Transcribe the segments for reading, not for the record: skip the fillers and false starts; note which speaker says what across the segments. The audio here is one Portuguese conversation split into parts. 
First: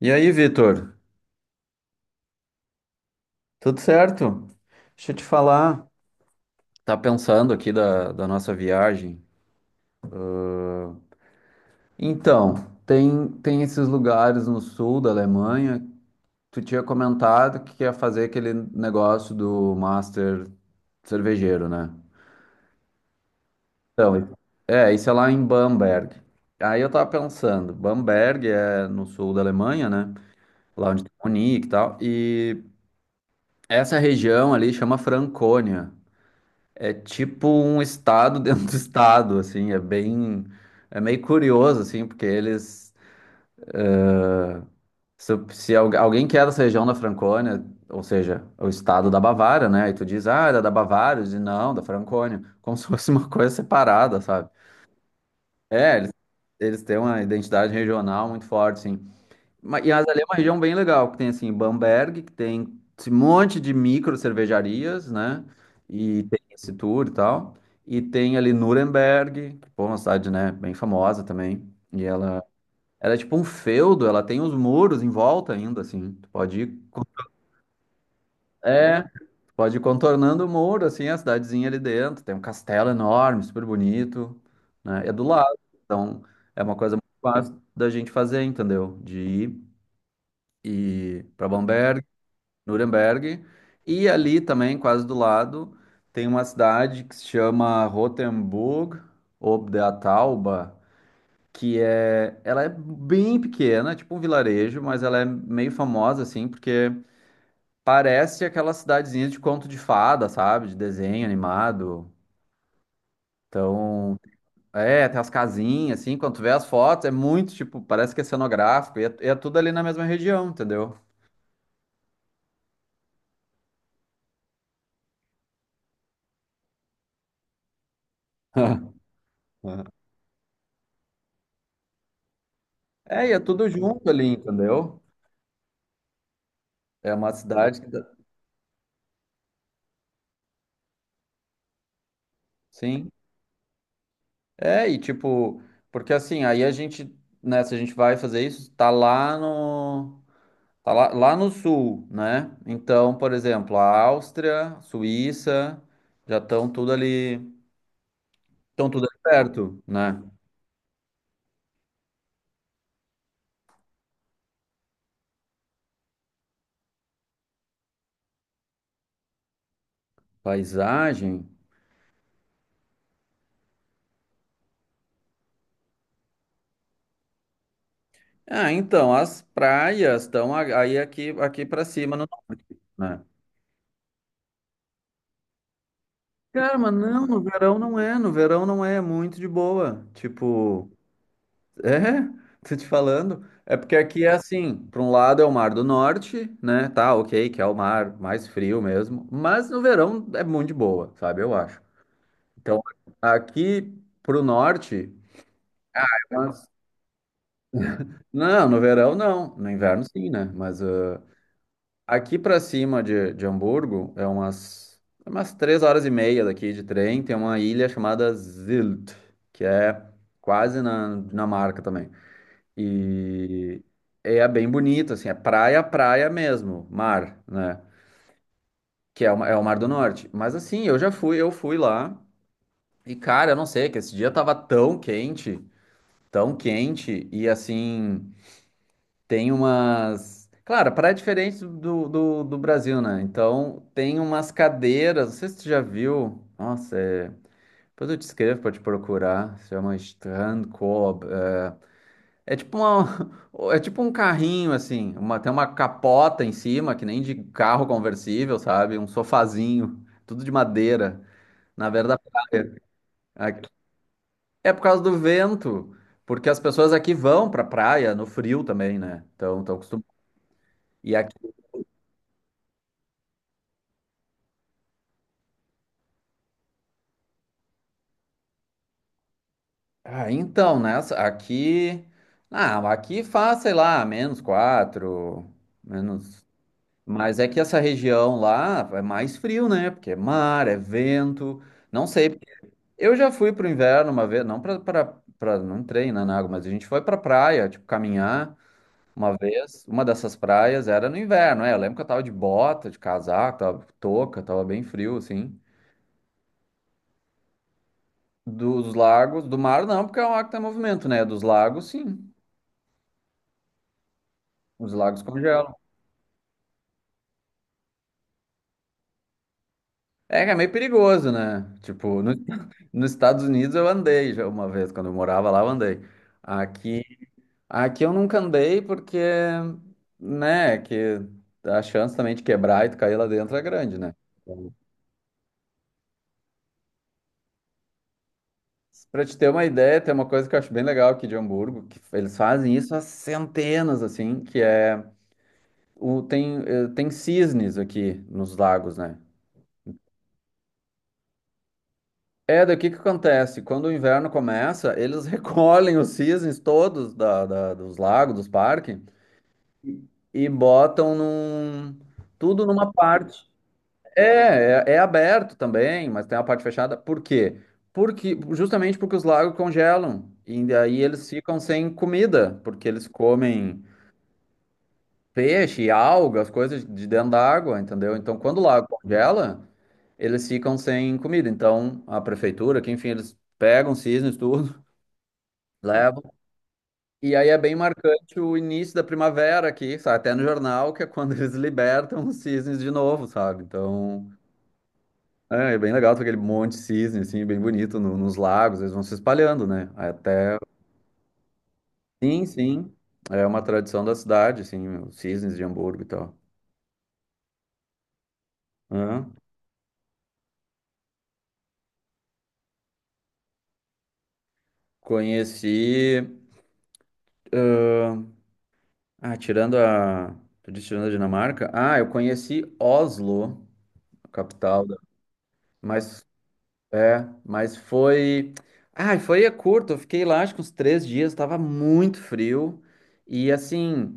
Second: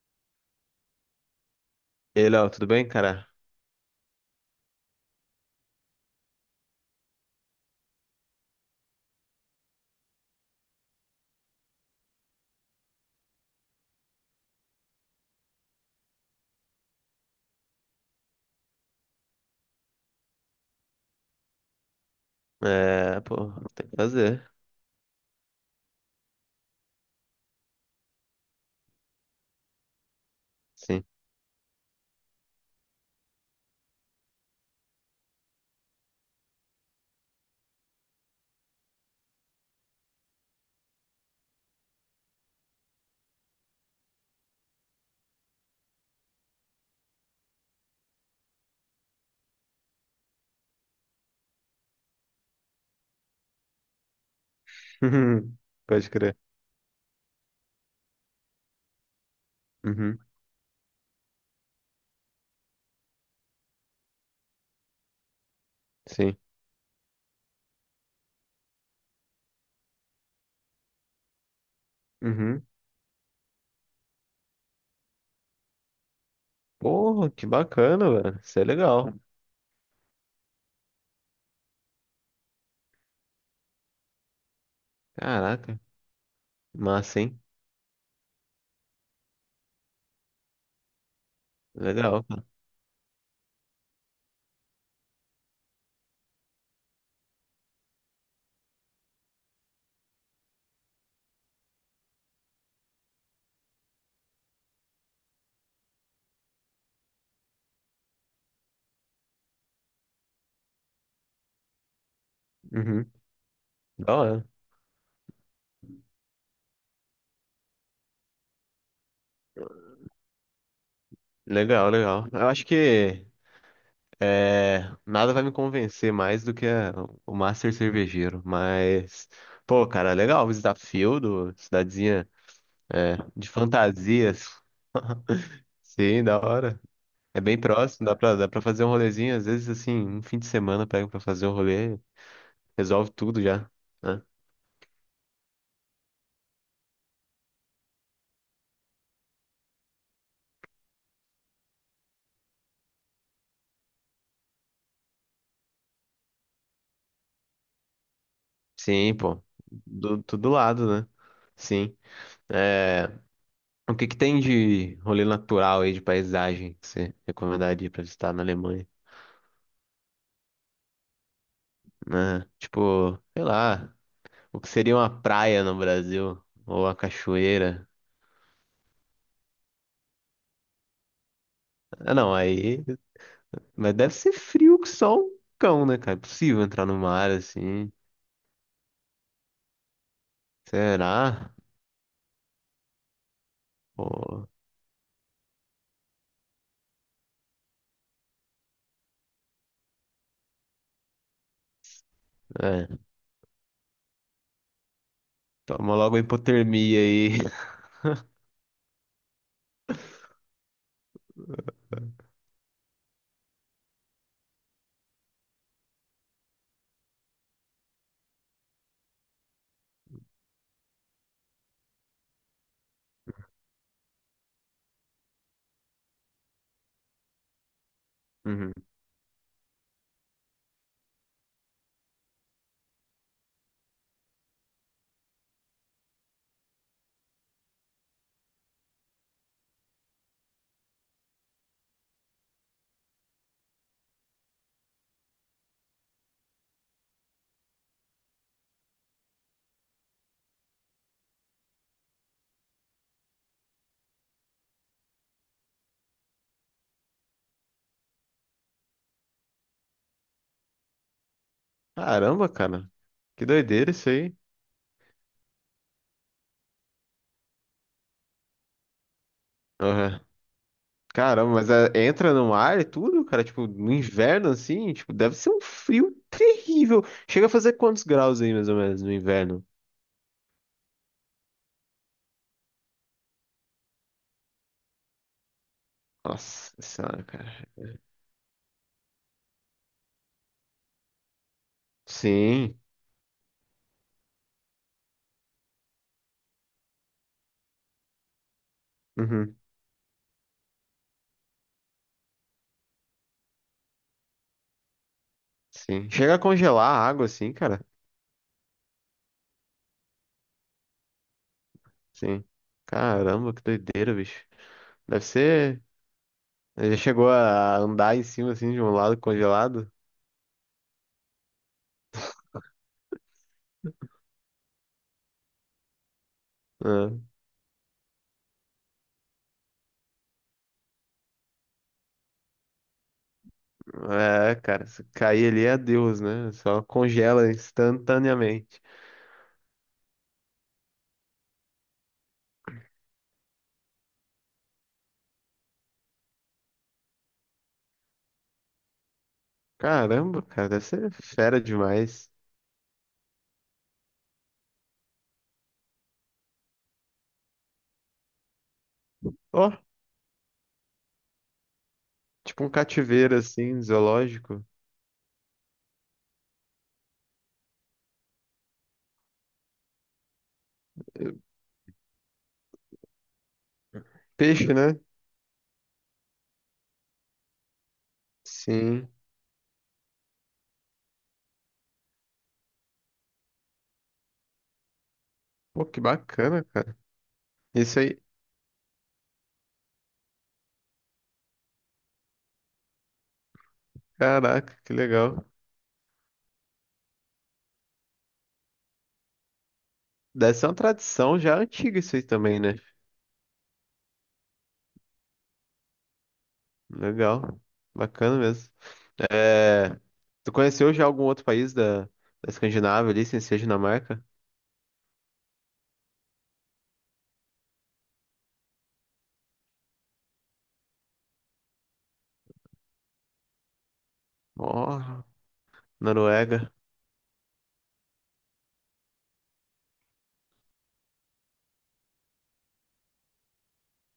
Speaker 1: E aí, Vitor?
Speaker 2: E aí, Léo, tudo bem, cara?
Speaker 1: Tudo certo? Deixa eu te falar. Tá pensando aqui da nossa viagem? Então, tem esses lugares no sul da Alemanha. Tu tinha comentado que ia fazer aquele negócio do Master cervejeiro, né?
Speaker 2: É, pô, tem que
Speaker 1: Então,
Speaker 2: fazer.
Speaker 1: é, isso é lá em Bamberg. Aí eu tava pensando, Bamberg é no sul da Alemanha, né? Lá onde
Speaker 2: Sim.
Speaker 1: tem Munique e tal. E essa região ali chama Franconia. É tipo um estado dentro do estado, assim, é bem, é meio curioso, assim, porque eles, se algu- alguém que é dessa região da Francônia, ou seja, o estado da Bavária, né, e tu diz, ah, era da Bavária, eu diz, não, da Francônia, como se fosse uma coisa separada, sabe? É,
Speaker 2: Pode crer.
Speaker 1: eles têm uma identidade regional muito forte, assim. Mas
Speaker 2: Uhum,
Speaker 1: ali é uma região bem legal, que tem assim Bamberg, que tem esse monte de micro cervejarias, né? E
Speaker 2: sim.
Speaker 1: tem esse tour e tal. E tem ali Nuremberg, que pô, é uma cidade, né, bem famosa também. E
Speaker 2: Uhum.
Speaker 1: ela é tipo um feudo, ela tem os muros em volta ainda, assim. Tu pode ir, con-
Speaker 2: Porra, que bacana, velho. Isso é
Speaker 1: é,
Speaker 2: legal.
Speaker 1: tu pode ir contornando o muro, assim, a cidadezinha ali dentro. Tem um castelo enorme, super bonito, né? É do lado,
Speaker 2: Caraca.
Speaker 1: então é uma coisa muito
Speaker 2: Massa, hein?
Speaker 1: fácil da gente fazer, entendeu? De ir e para Bamberg
Speaker 2: Legal, cara.
Speaker 1: Nuremberg. E ali também, quase do lado, tem uma cidade que se chama Rotenburg ob der Tauber, que é, ela é bem pequena, tipo um vilarejo, mas ela é meio famosa assim, porque parece aquela cidadezinha de conto de fada, sabe? De desenho animado.
Speaker 2: Uhum. Da
Speaker 1: Então,
Speaker 2: hora.
Speaker 1: é, tem as casinhas assim, quando tu vê as fotos, é muito tipo, parece que é cenográfico, e é tudo ali na mesma região, entendeu?
Speaker 2: Legal, legal. Eu acho que é, nada vai me convencer mais do que o Master Cervejeiro. Mas, pô, cara, legal. Visitar Fieldo, cidadezinha é,
Speaker 1: É, e é
Speaker 2: de
Speaker 1: tudo junto ali,
Speaker 2: fantasias.
Speaker 1: entendeu?
Speaker 2: Sim, da hora.
Speaker 1: É uma
Speaker 2: É bem
Speaker 1: cidade que
Speaker 2: próximo,
Speaker 1: dá-
Speaker 2: dá pra fazer um rolezinho. Às vezes, assim, um fim de semana pega pra fazer um rolê,
Speaker 1: Sim.
Speaker 2: resolve tudo já, né?
Speaker 1: É, e tipo, porque assim, aí se a gente vai fazer isso, Tá lá, lá no sul, né? Então, por exemplo, a Áustria, Suíça, já estão tudo ali. Estão tudo
Speaker 2: Sim,
Speaker 1: ali
Speaker 2: pô.
Speaker 1: perto, né?
Speaker 2: Do, tudo lado, né? Sim. É, o que que tem de rolê natural aí, de paisagem, que você recomendaria pra visitar na Alemanha?
Speaker 1: Paisagem.
Speaker 2: Né? Tipo, sei lá, o que seria uma praia no Brasil? Ou a cachoeira?
Speaker 1: Ah, então, as praias aí aqui, aqui para
Speaker 2: Ah,
Speaker 1: cima no
Speaker 2: não,
Speaker 1: norte,
Speaker 2: aí...
Speaker 1: né?
Speaker 2: Mas deve ser frio que só um cão, né, cara? É possível
Speaker 1: Cara,
Speaker 2: entrar
Speaker 1: mas
Speaker 2: no
Speaker 1: não,
Speaker 2: mar,
Speaker 1: no verão
Speaker 2: assim.
Speaker 1: não é, no verão não é, é muito de boa. Tipo.
Speaker 2: Será?
Speaker 1: É, tô te falando. É porque aqui é
Speaker 2: Pô,
Speaker 1: assim, para um lado é o Mar do Norte, né? Tá, ok, que é o mar mais frio mesmo, mas no verão é muito de boa, sabe? Eu acho. Então,
Speaker 2: é.
Speaker 1: aqui pro norte,
Speaker 2: Toma logo a
Speaker 1: mas-
Speaker 2: hipotermia aí.
Speaker 1: não, no verão não, no inverno sim, né? Mas ah, aqui para cima de Hamburgo é umas 3 horas e meia daqui de trem, tem uma ilha chamada Sylt, que é quase na Dinamarca também. E é bem bonito, assim, é praia, praia mesmo, mar, né?
Speaker 2: Uhum.
Speaker 1: Que é é o Mar do Norte. Mas assim, eu já fui, eu fui lá. E cara, eu não sei, que esse dia tava tão quente, tão quente. E assim, tem umas. Claro, a praia é diferente do Brasil, né? Então, tem umas cadeiras, não sei se tu já viu. Nossa, é depois eu te escrevo pra te procurar. Se chama Strand Co. É tipo uma, é tipo um carrinho, assim. Uma, tem uma capota em cima, que nem de carro conversível, sabe? Um sofazinho, tudo de madeira. Na verdade,
Speaker 2: Caramba, cara. Que
Speaker 1: aqui-
Speaker 2: doideira isso aí.
Speaker 1: é por causa do vento. Porque as pessoas aqui vão pra praia no frio também, né? Então, estão acostumadas.
Speaker 2: Aham.
Speaker 1: E aqui.
Speaker 2: Caramba, mas é, entra no ar e tudo, cara? Tipo, no inverno assim? Tipo, deve ser um frio terrível. Chega a fazer quantos graus aí, mais ou menos, no inverno?
Speaker 1: Ah, então, né? Aqui. Ah, aqui faz, sei lá, -4, menos.
Speaker 2: Nossa senhora,
Speaker 1: Mas é
Speaker 2: cara.
Speaker 1: que essa região lá é mais frio, né? Porque é mar, é vento. Não sei.
Speaker 2: Sim.
Speaker 1: Eu já fui pro inverno uma vez, não pra não treinar na água, mas a gente foi pra praia, tipo, caminhar uma
Speaker 2: Uhum.
Speaker 1: vez. Uma dessas praias era no inverno, é. Eu lembro que eu tava de bota, de casaco, tava com touca, tava bem frio, assim.
Speaker 2: Sim. Chega a congelar a água assim, cara?
Speaker 1: Dos lagos, do mar não, porque é um mar que tem movimento, né? Dos lagos, sim.
Speaker 2: Sim. Caramba, que doideira, bicho.
Speaker 1: Os lagos
Speaker 2: Deve
Speaker 1: congelam.
Speaker 2: ser. Já chegou a andar em cima assim de um lado congelado?
Speaker 1: É que é meio perigoso, né? Tipo, nos Estados Unidos eu andei já uma vez, quando eu morava lá, eu andei. Aqui.
Speaker 2: Ah.
Speaker 1: Aqui eu nunca andei porque, né, que a chance também de quebrar e tu cair lá dentro é grande, né?
Speaker 2: É,
Speaker 1: Então,
Speaker 2: cara, se cair ali é Deus, né? Só congela instantaneamente.
Speaker 1: pra te ter uma ideia, tem uma coisa que eu acho bem legal aqui de Hamburgo, que eles fazem isso há centenas, assim, que é tem cisnes aqui nos lagos, né?
Speaker 2: Caramba, cara, deve ser fera demais.
Speaker 1: É, daqui que acontece, quando o inverno começa, eles recolhem os cisnes todos dos lagos, dos parques,
Speaker 2: Ó,
Speaker 1: e botam num,
Speaker 2: tipo
Speaker 1: tudo
Speaker 2: um
Speaker 1: numa
Speaker 2: cativeiro
Speaker 1: parte.
Speaker 2: assim, zoológico.
Speaker 1: É, é, é aberto também, mas tem a parte fechada. Por quê? Porque, justamente porque os lagos congelam. E daí eles ficam sem comida, porque eles comem
Speaker 2: Peixe, né?
Speaker 1: peixe, algas, coisas de dentro da água, entendeu? Então, quando o lago
Speaker 2: Sim.
Speaker 1: congela, eles ficam sem comida. Então, a prefeitura, que enfim, eles pegam cisnes, tudo,
Speaker 2: Pô, que
Speaker 1: levam.
Speaker 2: bacana, cara.
Speaker 1: E aí é bem
Speaker 2: Isso aí,
Speaker 1: marcante o início da primavera aqui, sabe? Até no jornal, que é quando eles libertam os cisnes de novo, sabe? Então.
Speaker 2: caraca, que legal.
Speaker 1: É, é bem legal, tem aquele monte de cisne, assim, bem bonito nos lagos, eles vão se espalhando, né?
Speaker 2: Deve
Speaker 1: Até.
Speaker 2: ser uma tradição já antiga isso aí
Speaker 1: Sim,
Speaker 2: também, né?
Speaker 1: sim. É uma tradição da cidade, assim, os cisnes de Hamburgo e tal.
Speaker 2: Legal, bacana mesmo.
Speaker 1: Hã?
Speaker 2: É, tu conheceu já algum outro país da Escandinávia ali, sem ser Dinamarca?
Speaker 1: Conheci. Ah, tirando a. Tu disse tirando a Dinamarca? Ah, eu conheci Oslo, a capital. da-
Speaker 2: Ó,
Speaker 1: Mas.
Speaker 2: Noruega.
Speaker 1: É, mas foi. Ah, foi é curto, eu fiquei lá acho que uns 3 dias, tava muito frio. E assim.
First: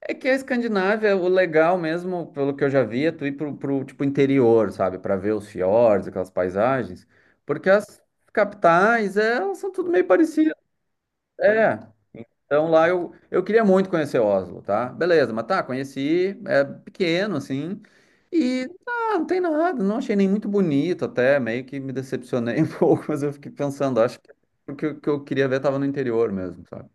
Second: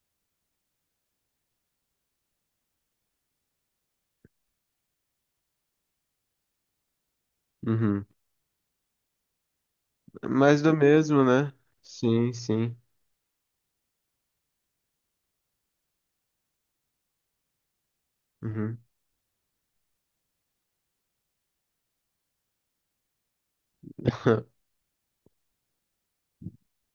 Speaker 1: É que a Escandinávia, o legal mesmo, pelo que eu já vi, é tu ir pro tipo, interior, sabe? Pra ver os fiordes, aquelas paisagens. Porque as
Speaker 2: Uhum.
Speaker 1: capitais, é, elas são tudo meio parecidas.
Speaker 2: Mais do mesmo, né?
Speaker 1: É.
Speaker 2: Sim,
Speaker 1: Então
Speaker 2: sim.
Speaker 1: lá eu queria muito conhecer Oslo, tá? Beleza, mas tá, conheci, é pequeno, assim. E
Speaker 2: Uhum.
Speaker 1: ah, não tem nada, não achei nem muito bonito até, meio que me decepcionei um pouco, mas eu fiquei pensando, acho que o que eu queria ver tava no interior mesmo, sabe?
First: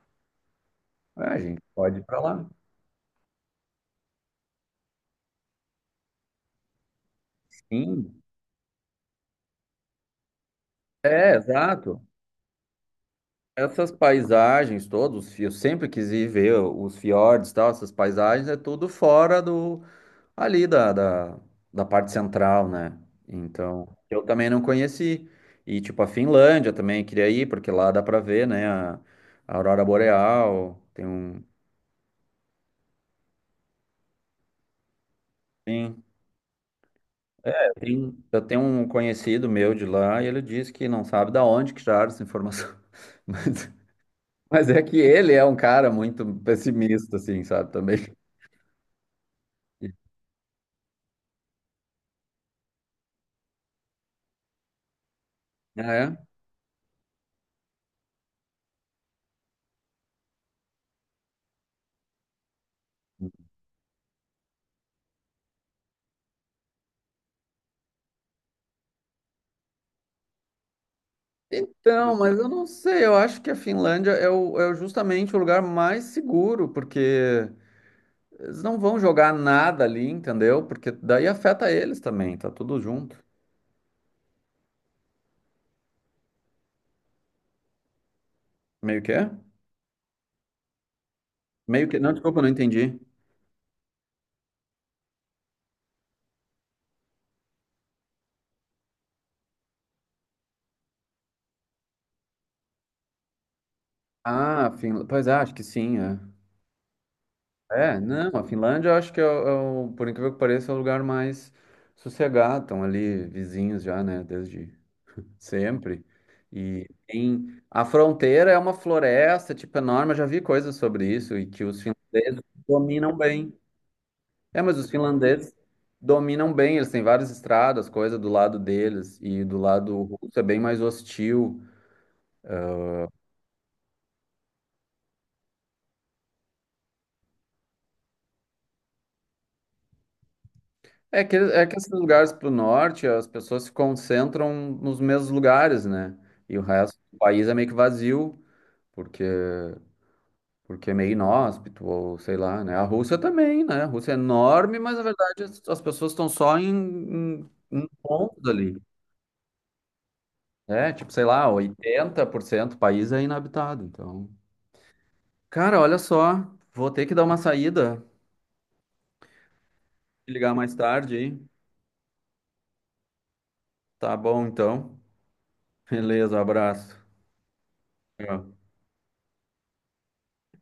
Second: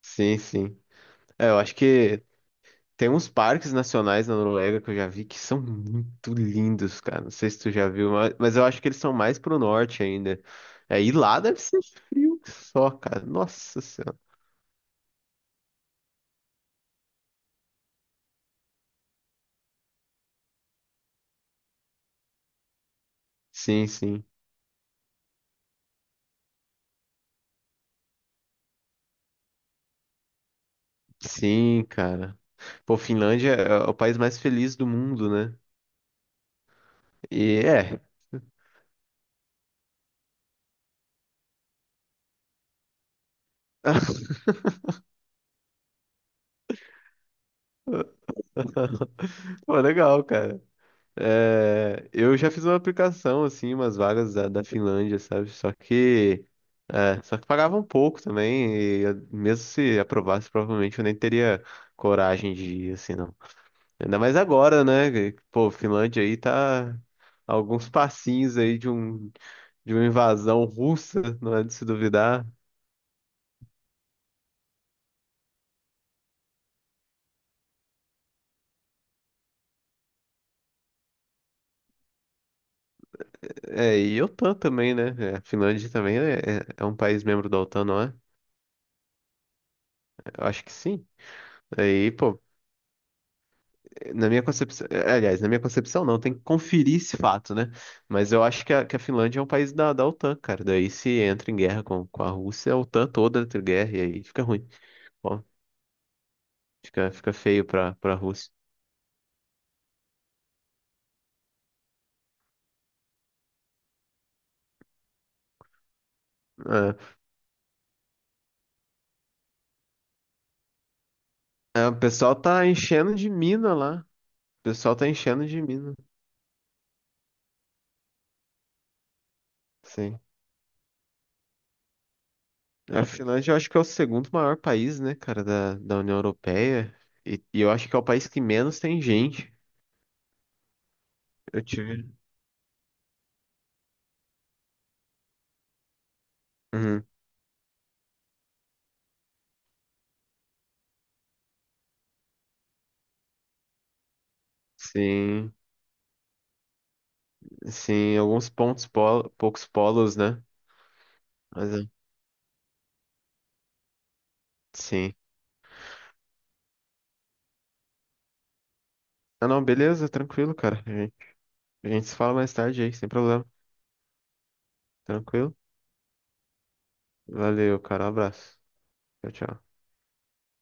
Speaker 2: Sim, sim.
Speaker 1: Ah,
Speaker 2: É, eu
Speaker 1: gente,
Speaker 2: acho
Speaker 1: pode ir pra
Speaker 2: que
Speaker 1: lá.
Speaker 2: tem uns parques nacionais na Noruega que eu já vi que são muito lindos, cara. Não sei se tu já viu,
Speaker 1: Sim.
Speaker 2: mas eu acho que eles são mais pro norte ainda. É, e
Speaker 1: É,
Speaker 2: lá deve ser
Speaker 1: exato.
Speaker 2: frio que só, cara. Nossa
Speaker 1: Essas
Speaker 2: Senhora.
Speaker 1: paisagens todos, eu sempre quis ir ver os fiordes e tal, essas paisagens é tudo fora do ali da parte central, né?
Speaker 2: Sim,
Speaker 1: Então, eu
Speaker 2: sim.
Speaker 1: também não conheci. E tipo a Finlândia também queria ir, porque lá dá pra ver, né, a aurora boreal, tem um
Speaker 2: Sim, cara. Pô, Finlândia é o país mais feliz do mundo, né?
Speaker 1: Sim.
Speaker 2: E é.
Speaker 1: Eu tenho um conhecido meu de lá e ele disse que não sabe da onde que tiraram essa informação. Mas, mas é que ele é um cara muito pessimista, assim, sabe, também.
Speaker 2: Pô, legal, cara. É, eu já fiz uma aplicação, assim, umas vagas da Finlândia, sabe? Só
Speaker 1: Ah, é?
Speaker 2: que, é, só que pagavam pouco também, e eu- mesmo se aprovasse, provavelmente eu nem teria coragem de ir, assim, não. Ainda mais agora, Pô, Finlândia aí tá a alguns passinhos aí de um, de uma invasão russa, não é de se
Speaker 1: Então, mas
Speaker 2: duvidar.
Speaker 1: eu não sei, eu acho que a Finlândia é o- justamente o lugar mais seguro, porque eles não vão jogar nada ali, entendeu? Porque daí afeta eles também, tá tudo junto.
Speaker 2: É, e a OTAN também, né? É, a Finlândia também é, é um país membro da OTAN, não é?
Speaker 1: Meio que é?
Speaker 2: Eu acho que sim.
Speaker 1: Meio que.
Speaker 2: Aí,
Speaker 1: Não, desculpa,
Speaker 2: pô,
Speaker 1: eu não entendi.
Speaker 2: na minha concepção, aliás, na minha concepção não, tem que conferir esse fato, né? Mas eu acho que a Finlândia é um país da OTAN, cara. Daí se entra em guerra com a Rússia, a OTAN toda entra em guerra e aí fica ruim.
Speaker 1: Ah, Finlândia. Pois é,
Speaker 2: Bom,
Speaker 1: acho que sim, é.
Speaker 2: fica feio pra,
Speaker 1: É,
Speaker 2: pra
Speaker 1: não, a
Speaker 2: Rússia.
Speaker 1: Finlândia eu acho que é o- por incrível que pareça, é o lugar mais sossegado. Estão ali vizinhos já, né? Desde Sempre. E
Speaker 2: É.
Speaker 1: em a fronteira é uma floresta, tipo, enorme. Eu já vi coisas sobre isso e que os
Speaker 2: É, o pessoal
Speaker 1: finlandeses
Speaker 2: tá enchendo
Speaker 1: dominam
Speaker 2: de
Speaker 1: bem.
Speaker 2: mina lá.
Speaker 1: É,
Speaker 2: O
Speaker 1: mas os
Speaker 2: pessoal tá enchendo
Speaker 1: finlandeses
Speaker 2: de mina.
Speaker 1: dominam bem. Eles têm várias estradas, coisa do lado deles e do lado
Speaker 2: Sim.
Speaker 1: russo é bem mais hostil.
Speaker 2: A Finlândia eu acho que é o segundo maior país, né, cara, da União Europeia. E, eu acho que é o país que menos tem gente. Eu
Speaker 1: É que esses
Speaker 2: tive.
Speaker 1: lugares para o norte, as pessoas se concentram nos mesmos lugares, né? E o resto
Speaker 2: Uhum.
Speaker 1: do país é meio que vazio, porque porque é meio inóspito, ou sei lá, né? A Rússia também, né? A Rússia é enorme, mas na verdade
Speaker 2: Sim.
Speaker 1: as pessoas estão só em
Speaker 2: Sim,
Speaker 1: pontos
Speaker 2: alguns
Speaker 1: ali.
Speaker 2: pontos, polo, poucos polos, né?
Speaker 1: É, tipo, sei lá,
Speaker 2: Mas é,
Speaker 1: 80% do país é inabitado. Então,
Speaker 2: sim.
Speaker 1: cara, olha só, vou ter que dar uma saída,
Speaker 2: Ah, não, beleza,
Speaker 1: ligar
Speaker 2: tranquilo,
Speaker 1: mais
Speaker 2: cara. A gente,
Speaker 1: tarde, hein?
Speaker 2: a gente se fala mais tarde aí, sem problema.
Speaker 1: Tá bom, então.
Speaker 2: Tranquilo?
Speaker 1: Beleza, abraço.
Speaker 2: Valeu, cara, um
Speaker 1: Tchau.
Speaker 2: abraço. Tchau, tchau.